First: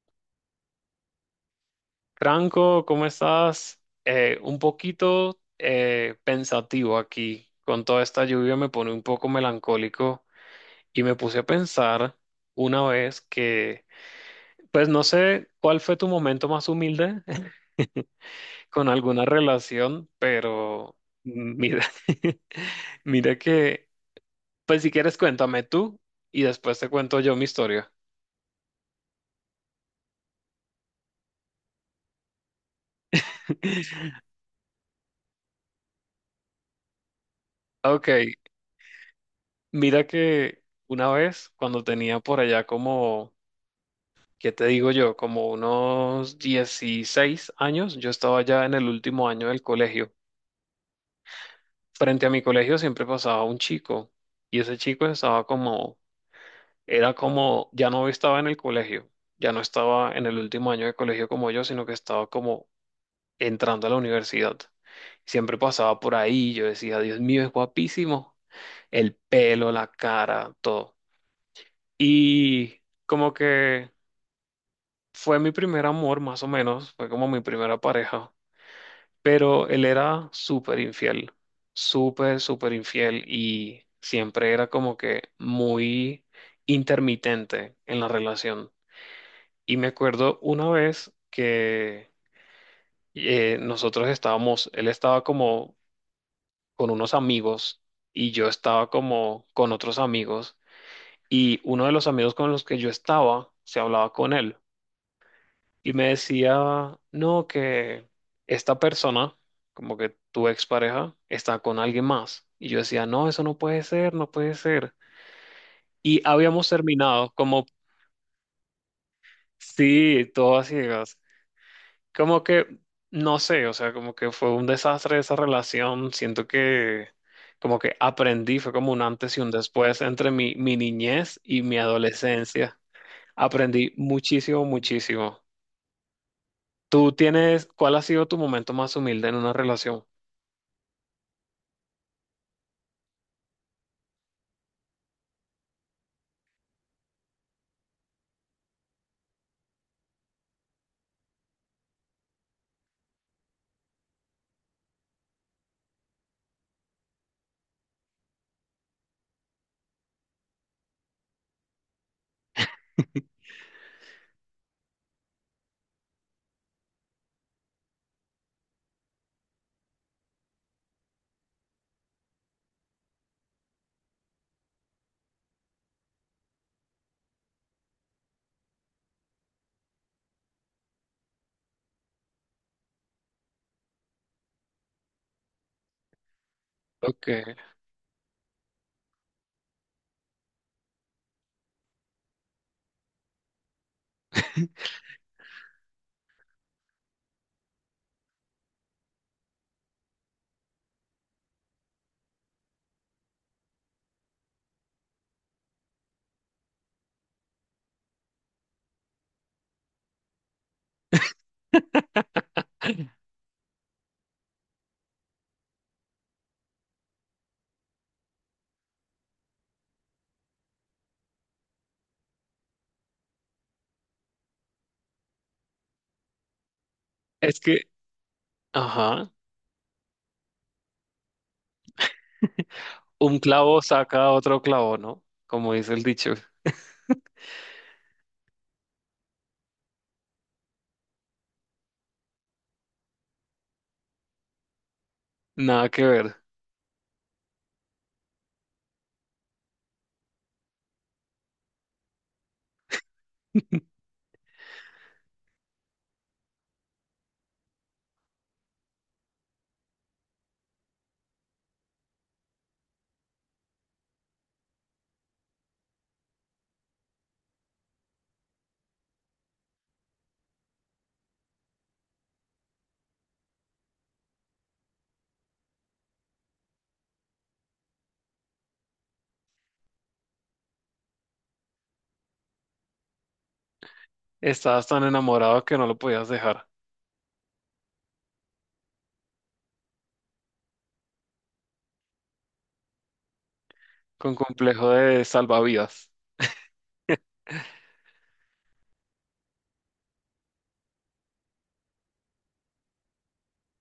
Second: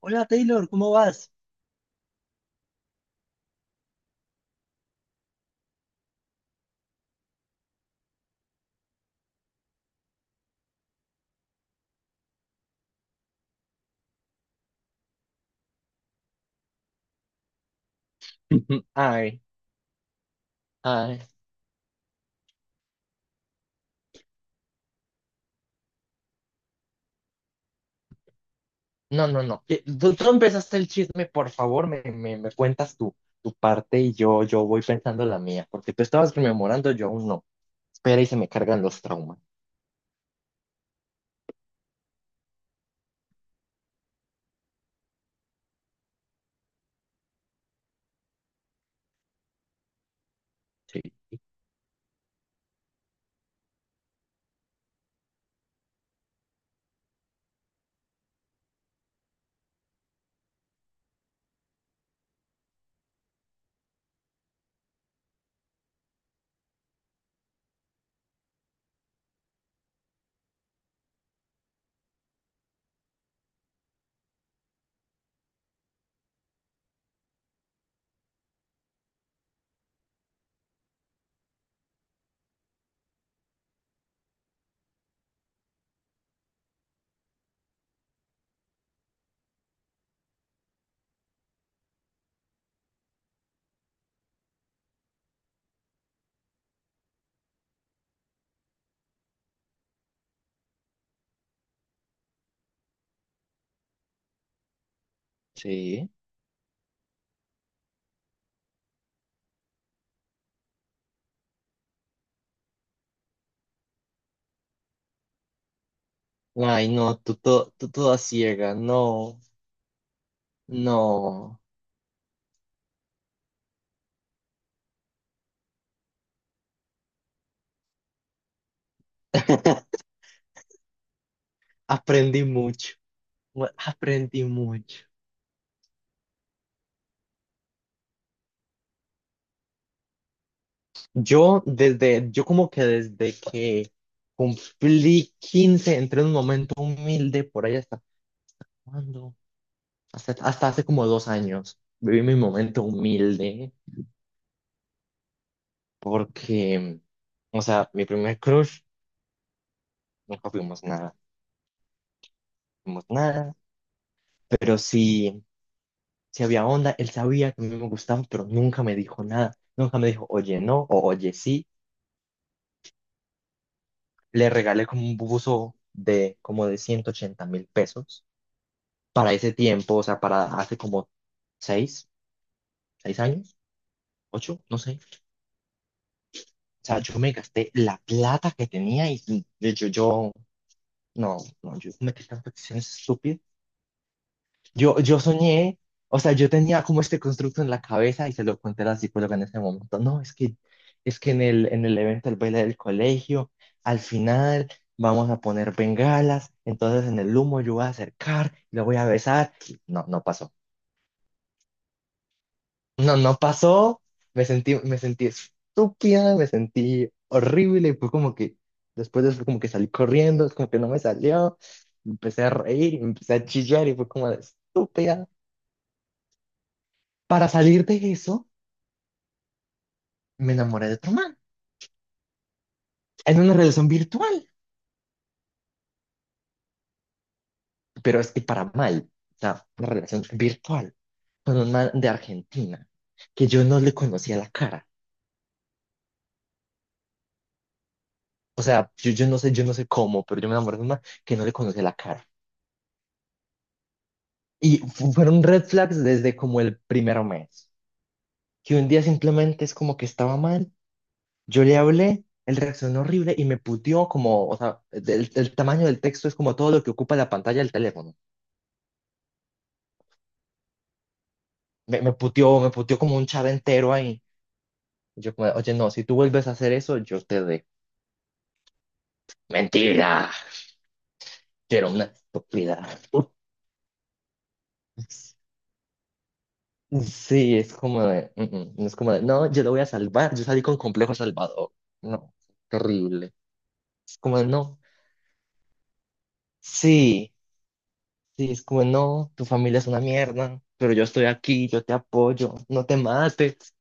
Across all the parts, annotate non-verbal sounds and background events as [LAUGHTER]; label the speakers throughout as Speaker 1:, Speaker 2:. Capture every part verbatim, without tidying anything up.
Speaker 1: Hola Taylor, ¿cómo vas?
Speaker 2: Franco, ¿cómo estás? Eh, un poquito eh, pensativo aquí. Con toda esta lluvia me pone un poco melancólico y me puse a pensar una vez que, pues no sé cuál fue tu momento más humilde [LAUGHS]
Speaker 1: Ujú.
Speaker 2: con alguna
Speaker 1: Ay,
Speaker 2: relación, pero
Speaker 1: ay.
Speaker 2: mira, [LAUGHS] mira que, pues si quieres cuéntame tú y después te cuento yo mi historia.
Speaker 1: No, no, no. Eh, Tú, tú empezaste el chisme, por favor, me, me, me cuentas tu, tu parte,
Speaker 2: [LAUGHS]
Speaker 1: y yo, yo voy pensando la mía, porque tú estabas rememorando, yo aún no.
Speaker 2: Ok,
Speaker 1: Espera y se me cargan los traumas.
Speaker 2: mira que una vez cuando tenía por allá como ¿qué te digo yo? Como unos dieciséis años, yo estaba ya en el último año del colegio.
Speaker 1: Sí,
Speaker 2: Frente a mi colegio siempre pasaba un chico y ese chico estaba como, era como, ya no estaba en el colegio, ya no estaba en el último año de colegio como yo, sino que estaba como entrando a la universidad. Siempre pasaba por ahí y yo decía, Dios mío, es guapísimo. El pelo, la cara, todo. Y como que fue mi primer amor, más o menos, fue como mi primera pareja. Pero él era súper infiel, súper, súper infiel y siempre era como que muy intermitente en la relación. Y me acuerdo una vez que eh, nosotros estábamos, él estaba como con unos amigos y yo estaba como con otros amigos y uno de los amigos con los que yo estaba se hablaba con él. Y me
Speaker 1: sí.
Speaker 2: decía, no, que esta persona, como que tu expareja, está con alguien más. Y yo decía, no, eso no puede ser, no puede ser. Y habíamos
Speaker 1: Ay, no,
Speaker 2: terminado,
Speaker 1: tú,
Speaker 2: como,
Speaker 1: to- tú toda ciega, no,
Speaker 2: sí, todas ciegas.
Speaker 1: no.
Speaker 2: Como que, no sé, o sea, como que fue un desastre esa relación. Siento que, como que aprendí, fue como un antes y un después entre mi, mi niñez y mi
Speaker 1: Aprendí
Speaker 2: adolescencia.
Speaker 1: mucho, mu-
Speaker 2: Aprendí
Speaker 1: Aprendí
Speaker 2: muchísimo,
Speaker 1: mucho.
Speaker 2: muchísimo. ¿Tú tienes, cuál ha sido tu momento más humilde en una relación?
Speaker 1: Yo desde, yo como que desde que cumplí quince entré en un momento humilde por allá. ¿Cuándo? Hasta, hasta hace como dos años viví mi momento humilde, porque, o sea, mi primer crush, nunca fuimos nada, fuimos nada, pero sí, sí había onda, él sabía que a mí me gustaba, pero nunca me dijo nada, nunca me dijo, oye, no, o oye, sí. Le regalé como un buzo de como de ciento ochenta mil pesos para ese tiempo, o sea, para hace como seis, seis años, ocho, no sé. O sea, yo
Speaker 2: Ok.
Speaker 1: me gasté la plata que tenía y de hecho yo. No, no, yo cometí tantas acciones estúpidas. Yo,
Speaker 2: [LAUGHS]
Speaker 1: yo soñé, o sea, yo tenía como este constructo en la cabeza y se lo conté a la psicóloga en ese momento. No, es que, es que en el, en el evento del baile del colegio, al final vamos a poner bengalas, entonces en el humo yo voy a acercar, lo voy a besar. No, no pasó. No, no pasó. Me sentí, me sentí estúpida, me sentí horrible. Y fue como que, después de eso, como que salí corriendo, es como que no me salió. Empecé a reír, empecé a chillar y fue como de estúpida. Para
Speaker 2: Es que,
Speaker 1: salir de eso,
Speaker 2: ajá,
Speaker 1: me enamoré de otro man.
Speaker 2: un
Speaker 1: En una
Speaker 2: clavo
Speaker 1: relación
Speaker 2: saca
Speaker 1: virtual,
Speaker 2: otro clavo, ¿no? Como dice el dicho,
Speaker 1: pero es que para mal. O sea, una relación virtual con un man de Argentina que yo no le conocía la cara.
Speaker 2: nada que ver.
Speaker 1: O sea, yo, yo no sé, yo no sé cómo, pero yo me enamoré de un man que no le conocía la cara.
Speaker 2: [LAUGHS]
Speaker 1: Y fu- fueron red flags desde como el primer mes, que un día simplemente es como que estaba mal, yo le hablé, él reaccionó horrible y me puteó como, o sea, el, el tamaño del texto es como todo lo que ocupa la pantalla del teléfono. Me, me puteó, me puteó, como un chat entero ahí. Yo como, "Oye, no, si tú vuelves a hacer eso, yo te de". Mentira, quiero una estúpida. [LAUGHS]
Speaker 2: Estabas tan enamorado que no lo podías dejar,
Speaker 1: Sí, es como de, "Mm, mm", no es como de, "No, yo lo voy a salvar", yo salí con complejo salvador. No, qué horrible. Es
Speaker 2: con
Speaker 1: como de, no.
Speaker 2: complejo de salvavidas.
Speaker 1: Sí, sí, es como, "No, tu familia es una mierda, pero yo estoy aquí, yo te apoyo, no te mates".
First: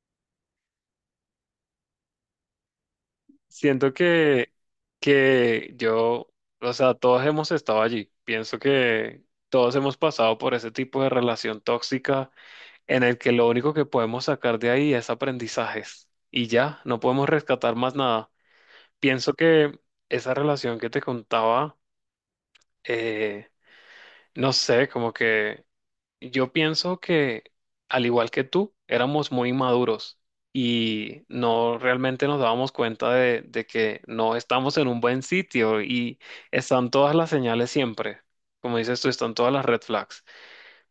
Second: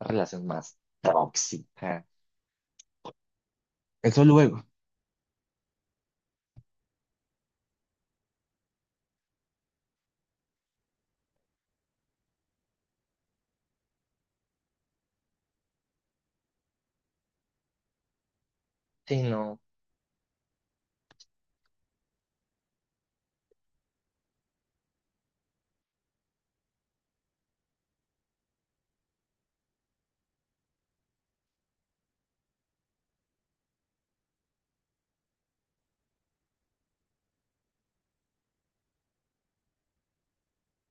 Speaker 1: La relación más tóxica.
Speaker 2: Siento
Speaker 1: Eso
Speaker 2: que,
Speaker 1: luego.
Speaker 2: que yo, o sea, todos hemos estado allí. Pienso que todos hemos pasado por ese tipo de relación tóxica en el que lo único que podemos sacar de ahí es aprendizajes. Y ya, no podemos rescatar más nada.
Speaker 1: Sí,
Speaker 2: Pienso
Speaker 1: no,
Speaker 2: que esa relación que te contaba eh, no sé, como que yo pienso que, al igual que tú, éramos muy inmaduros y no realmente nos dábamos cuenta de, de que no estamos en un buen sitio y están todas las señales siempre. Como dices tú, están todas las red flags.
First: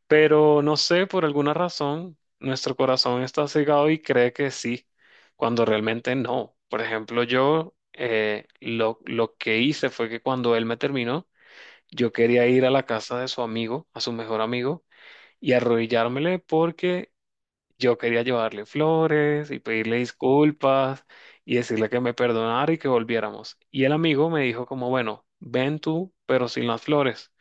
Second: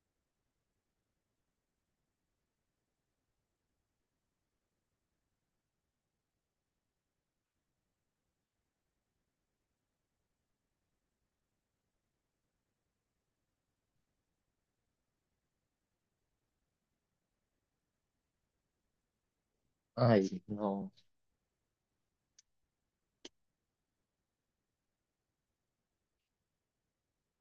Speaker 2: Pero no sé, por alguna razón, nuestro corazón está cegado y cree que sí, cuando realmente no. Por ejemplo, yo eh, lo, lo que hice fue que cuando él me terminó, yo quería ir a la casa de su amigo, a su mejor amigo, y arrodillármele porque yo quería llevarle flores y pedirle
Speaker 1: ay, no.
Speaker 2: disculpas y decirle que me perdonara y que volviéramos. Y el amigo me dijo como, bueno, ven tú, pero sin las flores.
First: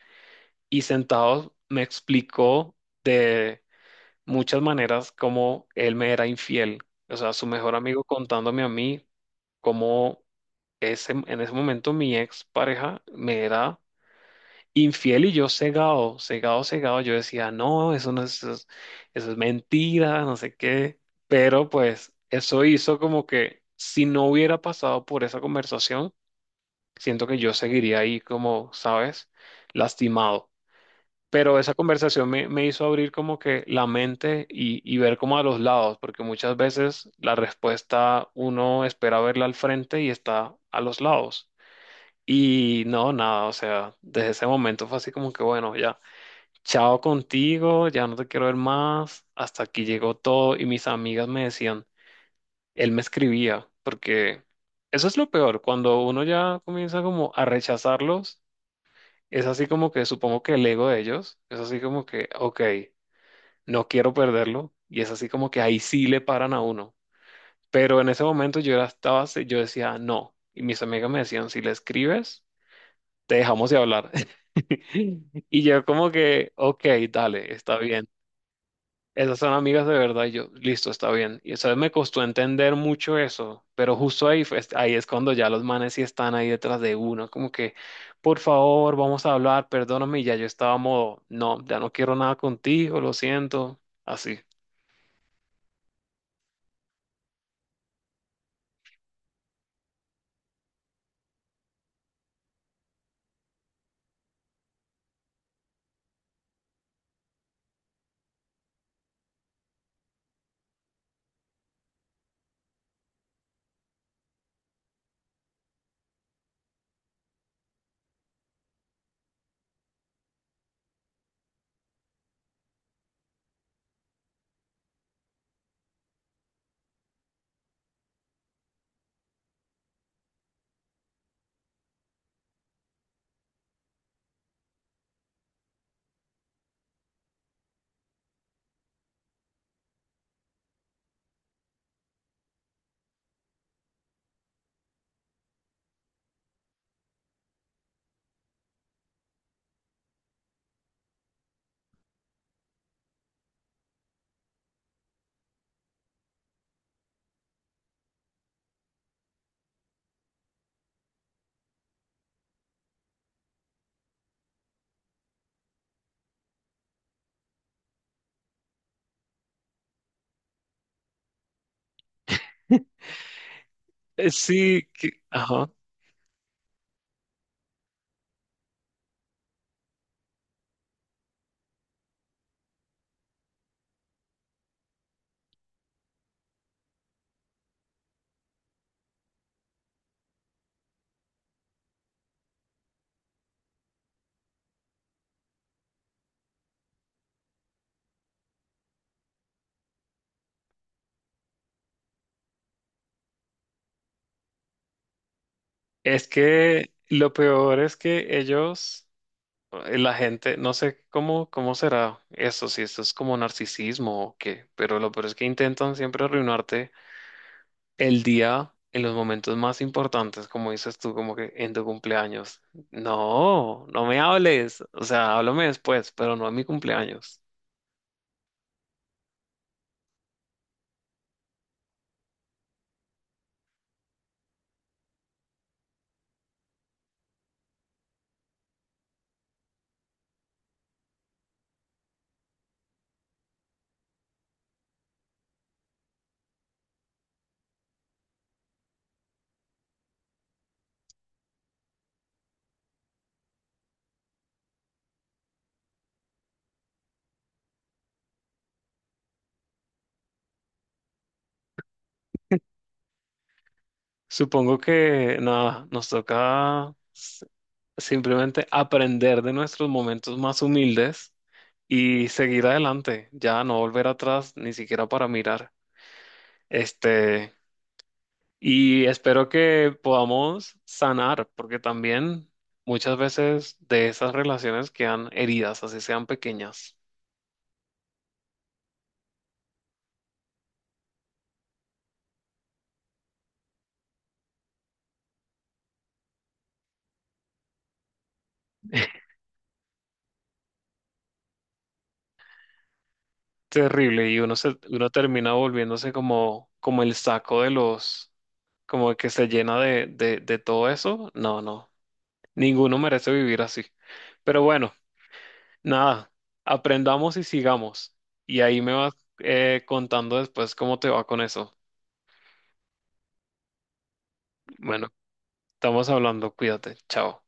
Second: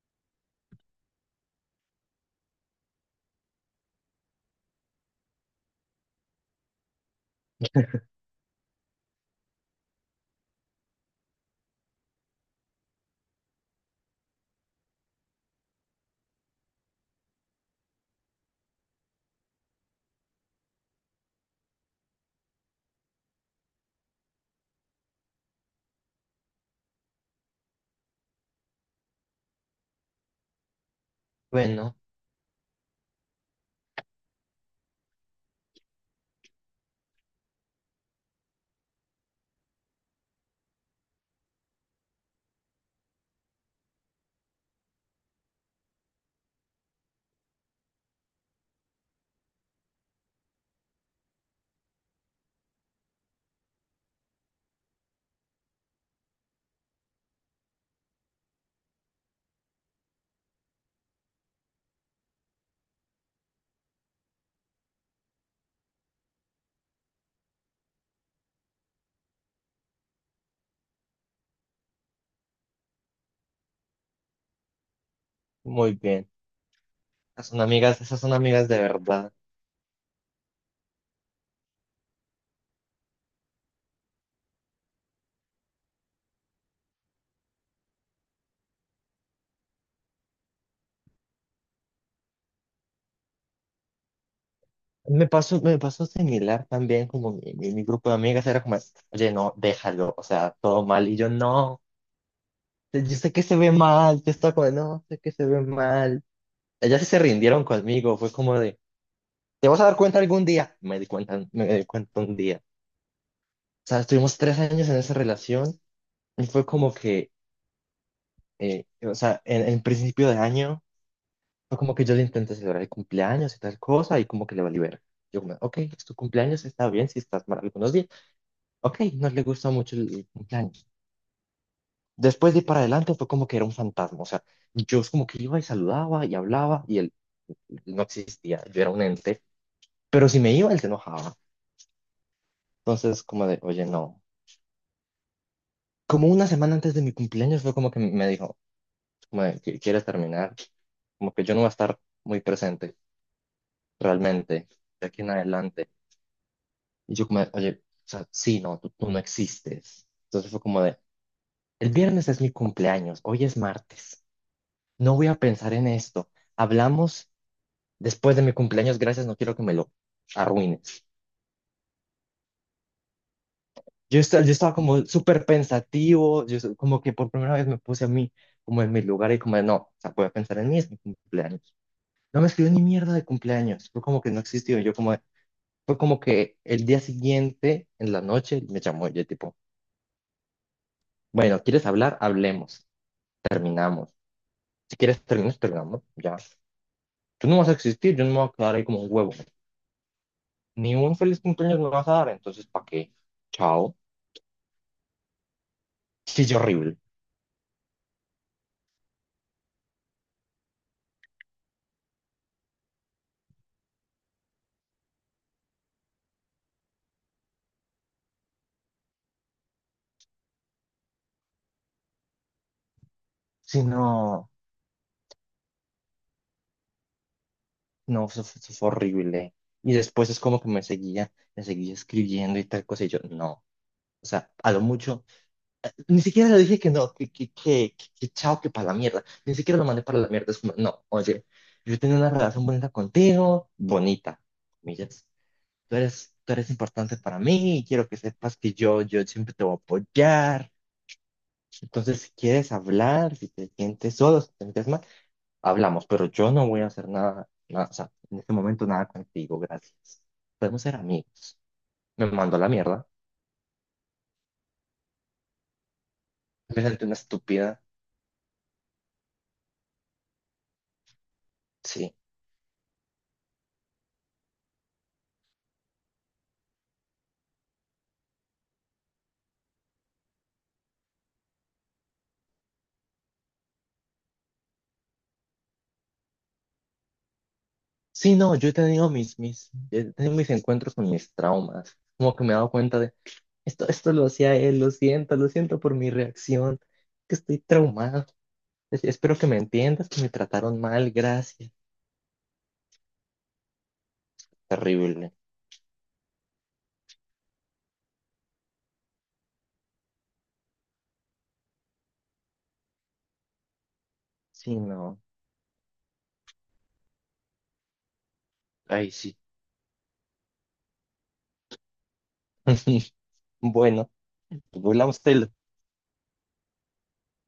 Speaker 2: Y sentados me explicó de muchas maneras cómo él me era infiel. O sea, su mejor amigo contándome a mí cómo ese, en ese momento mi ex pareja me era infiel y yo cegado, cegado, cegado. Yo decía, no, eso no es, eso es, eso es mentira, no sé qué. Pero pues eso hizo como que si no hubiera pasado por esa conversación, siento que yo seguiría ahí como, ¿sabes? Lastimado. Pero esa
Speaker 1: Bueno,
Speaker 2: conversación me, me hizo abrir como que la mente y, y ver como a los lados, porque muchas veces la respuesta uno espera verla al frente y está a los lados. Y no, nada, o sea, desde ese momento fue así como que bueno, ya chao contigo, ya no te quiero ver más, hasta aquí llegó todo y mis amigas me decían, él me escribía, porque eso es lo peor, cuando uno ya comienza como a rechazarlos, es así como que supongo que el ego de ellos, es así como que, ok, no quiero perderlo, y es así como que ahí sí le paran a uno, pero en ese momento yo ya estaba, así- yo decía, no, y mis amigas me decían, si le escribes, te dejamos de hablar. [LAUGHS] Y yo
Speaker 1: muy
Speaker 2: como
Speaker 1: bien.
Speaker 2: que, ok,
Speaker 1: Esas
Speaker 2: dale,
Speaker 1: son
Speaker 2: está
Speaker 1: amigas,
Speaker 2: bien.
Speaker 1: esas son amigas de verdad.
Speaker 2: Esas son amigas de verdad, y yo, listo, está bien. Y eso me costó entender mucho eso, pero justo ahí, fue- ahí es cuando ya los manes sí están ahí detrás de uno, como que, por favor, vamos a hablar, perdóname, y ya yo estaba modo, no, ya no quiero nada contigo, lo siento, así.
Speaker 1: Me pasó, me pasó similar también, como mi, mi, mi grupo de amigas era como, "Oye, no, déjalo", o sea, todo mal. Y yo, "No, yo sé que se ve mal", yo estaba como, "No, sé que se ve mal". Ellas sí se rindieron conmigo, fue como de, "Te vas a dar cuenta algún día". Me di cuenta, me di cuenta un día. O sea, estuvimos tres años en esa relación y fue como que, eh, o sea, en, en principio de año, fue como que yo le intenté celebrar el cumpleaños y tal cosa, y como que le valí ver. Yo como, "Ok, es tu cumpleaños, está bien, si estás mal algunos días. Ok, no le gusta mucho el, el cumpleaños". Después de ir para adelante fue como que era un fantasma. O sea, yo es como que iba y saludaba y hablaba, y él él no existía. Yo era un ente. Pero si me iba, él se enojaba. Entonces, como de, oye, no. Como una semana antes de mi cumpleaños fue como que me dijo, como de, "¿Qui- ¿quieres terminar? Como que yo no voy a estar muy presente realmente de aquí en adelante". Y yo como, de, "Oye, o sea, sí, no, tú, tú no existes". Entonces fue como de, el viernes es mi cumpleaños, hoy es martes, no voy a pensar en esto. Hablamos después de mi cumpleaños, gracias, no quiero que me lo arruines. Yo,
Speaker 2: Eh,
Speaker 1: esta- yo estaba
Speaker 2: Sí,
Speaker 1: como
Speaker 2: que-
Speaker 1: súper
Speaker 2: ajá.
Speaker 1: pensativo, yo so- como que por primera vez me puse a mí como en mi lugar y como de, no, o sea, voy a pensar en mí, es mi cumpleaños. No me escribió ni mierda de cumpleaños. Fue como que no existió. Yo como, de- fue como que el día siguiente, en la noche, me llamó. Yo tipo, "Bueno, ¿quieres hablar? Hablemos. Terminamos. Si quieres terminar, terminamos. Ya. Tú no vas a existir, yo no me voy a quedar ahí como un huevo. Ni un feliz cumpleaños me vas a dar, entonces, ¿para qué? Chao".
Speaker 2: Es
Speaker 1: Sí, yo
Speaker 2: que
Speaker 1: horrible.
Speaker 2: lo peor es que ellos, eh, la gente, no sé cómo, cómo será eso, si esto es como narcisismo o qué, pero lo peor es que intentan siempre arruinarte el día en los momentos más importantes, como dices tú, como que en tu cumpleaños.
Speaker 1: Sí,
Speaker 2: No, no me
Speaker 1: no,
Speaker 2: hables, o sea, háblame después, pero no en mi cumpleaños.
Speaker 1: no, eso, fue eso fue horrible. Y después es como que me seguía, me seguía escribiendo y tal cosa. Y yo, no. O sea, a lo mucho. Ni siquiera le dije que no, que, que, que, que, que chao, que para la mierda. Ni siquiera lo mandé para la mierda. Es como, "No, oye, yo tenía una relación bonita contigo, bonita, comillas. Tú eres, tú eres importante para mí y quiero que sepas que yo, yo siempre te voy a apoyar. Entonces, si quieres hablar, si te sientes solo, si te sientes mal, hablamos, pero yo no voy a hacer nada, nada, o sea, en este momento nada contigo, gracias. Podemos ser amigos". Me mandó a la mierda.
Speaker 2: Supongo que nada, nos
Speaker 1: Me
Speaker 2: toca
Speaker 1: senté una
Speaker 2: s-
Speaker 1: estúpida.
Speaker 2: simplemente aprender de nuestros momentos más humildes
Speaker 1: Sí.
Speaker 2: y seguir adelante, ya no volver atrás ni siquiera para mirar. Este, Y espero que podamos sanar, porque también muchas veces de esas relaciones quedan heridas, así sean pequeñas.
Speaker 1: Sí, no, yo he tenido mis, mis, he tenido mis encuentros con mis traumas. Como que me he dado cuenta de, esto, esto lo hacía él, lo siento, lo siento por mi reacción, que estoy traumado. Es-
Speaker 2: [LAUGHS]
Speaker 1: espero que me entiendas, que me trataron mal, gracias.
Speaker 2: Terrible, y uno se, uno
Speaker 1: Terrible.
Speaker 2: termina volviéndose como, como el saco de los, como que se llena de, de, de todo eso. No, no, ninguno merece vivir así. Pero
Speaker 1: Sí,
Speaker 2: bueno,
Speaker 1: no.
Speaker 2: nada, aprendamos y sigamos. Y ahí me
Speaker 1: Ay,
Speaker 2: vas
Speaker 1: sí.
Speaker 2: eh, contando después cómo te va con eso.
Speaker 1: [LAUGHS] Bueno,
Speaker 2: Bueno,
Speaker 1: volvamos
Speaker 2: estamos hablando, cuídate, chao.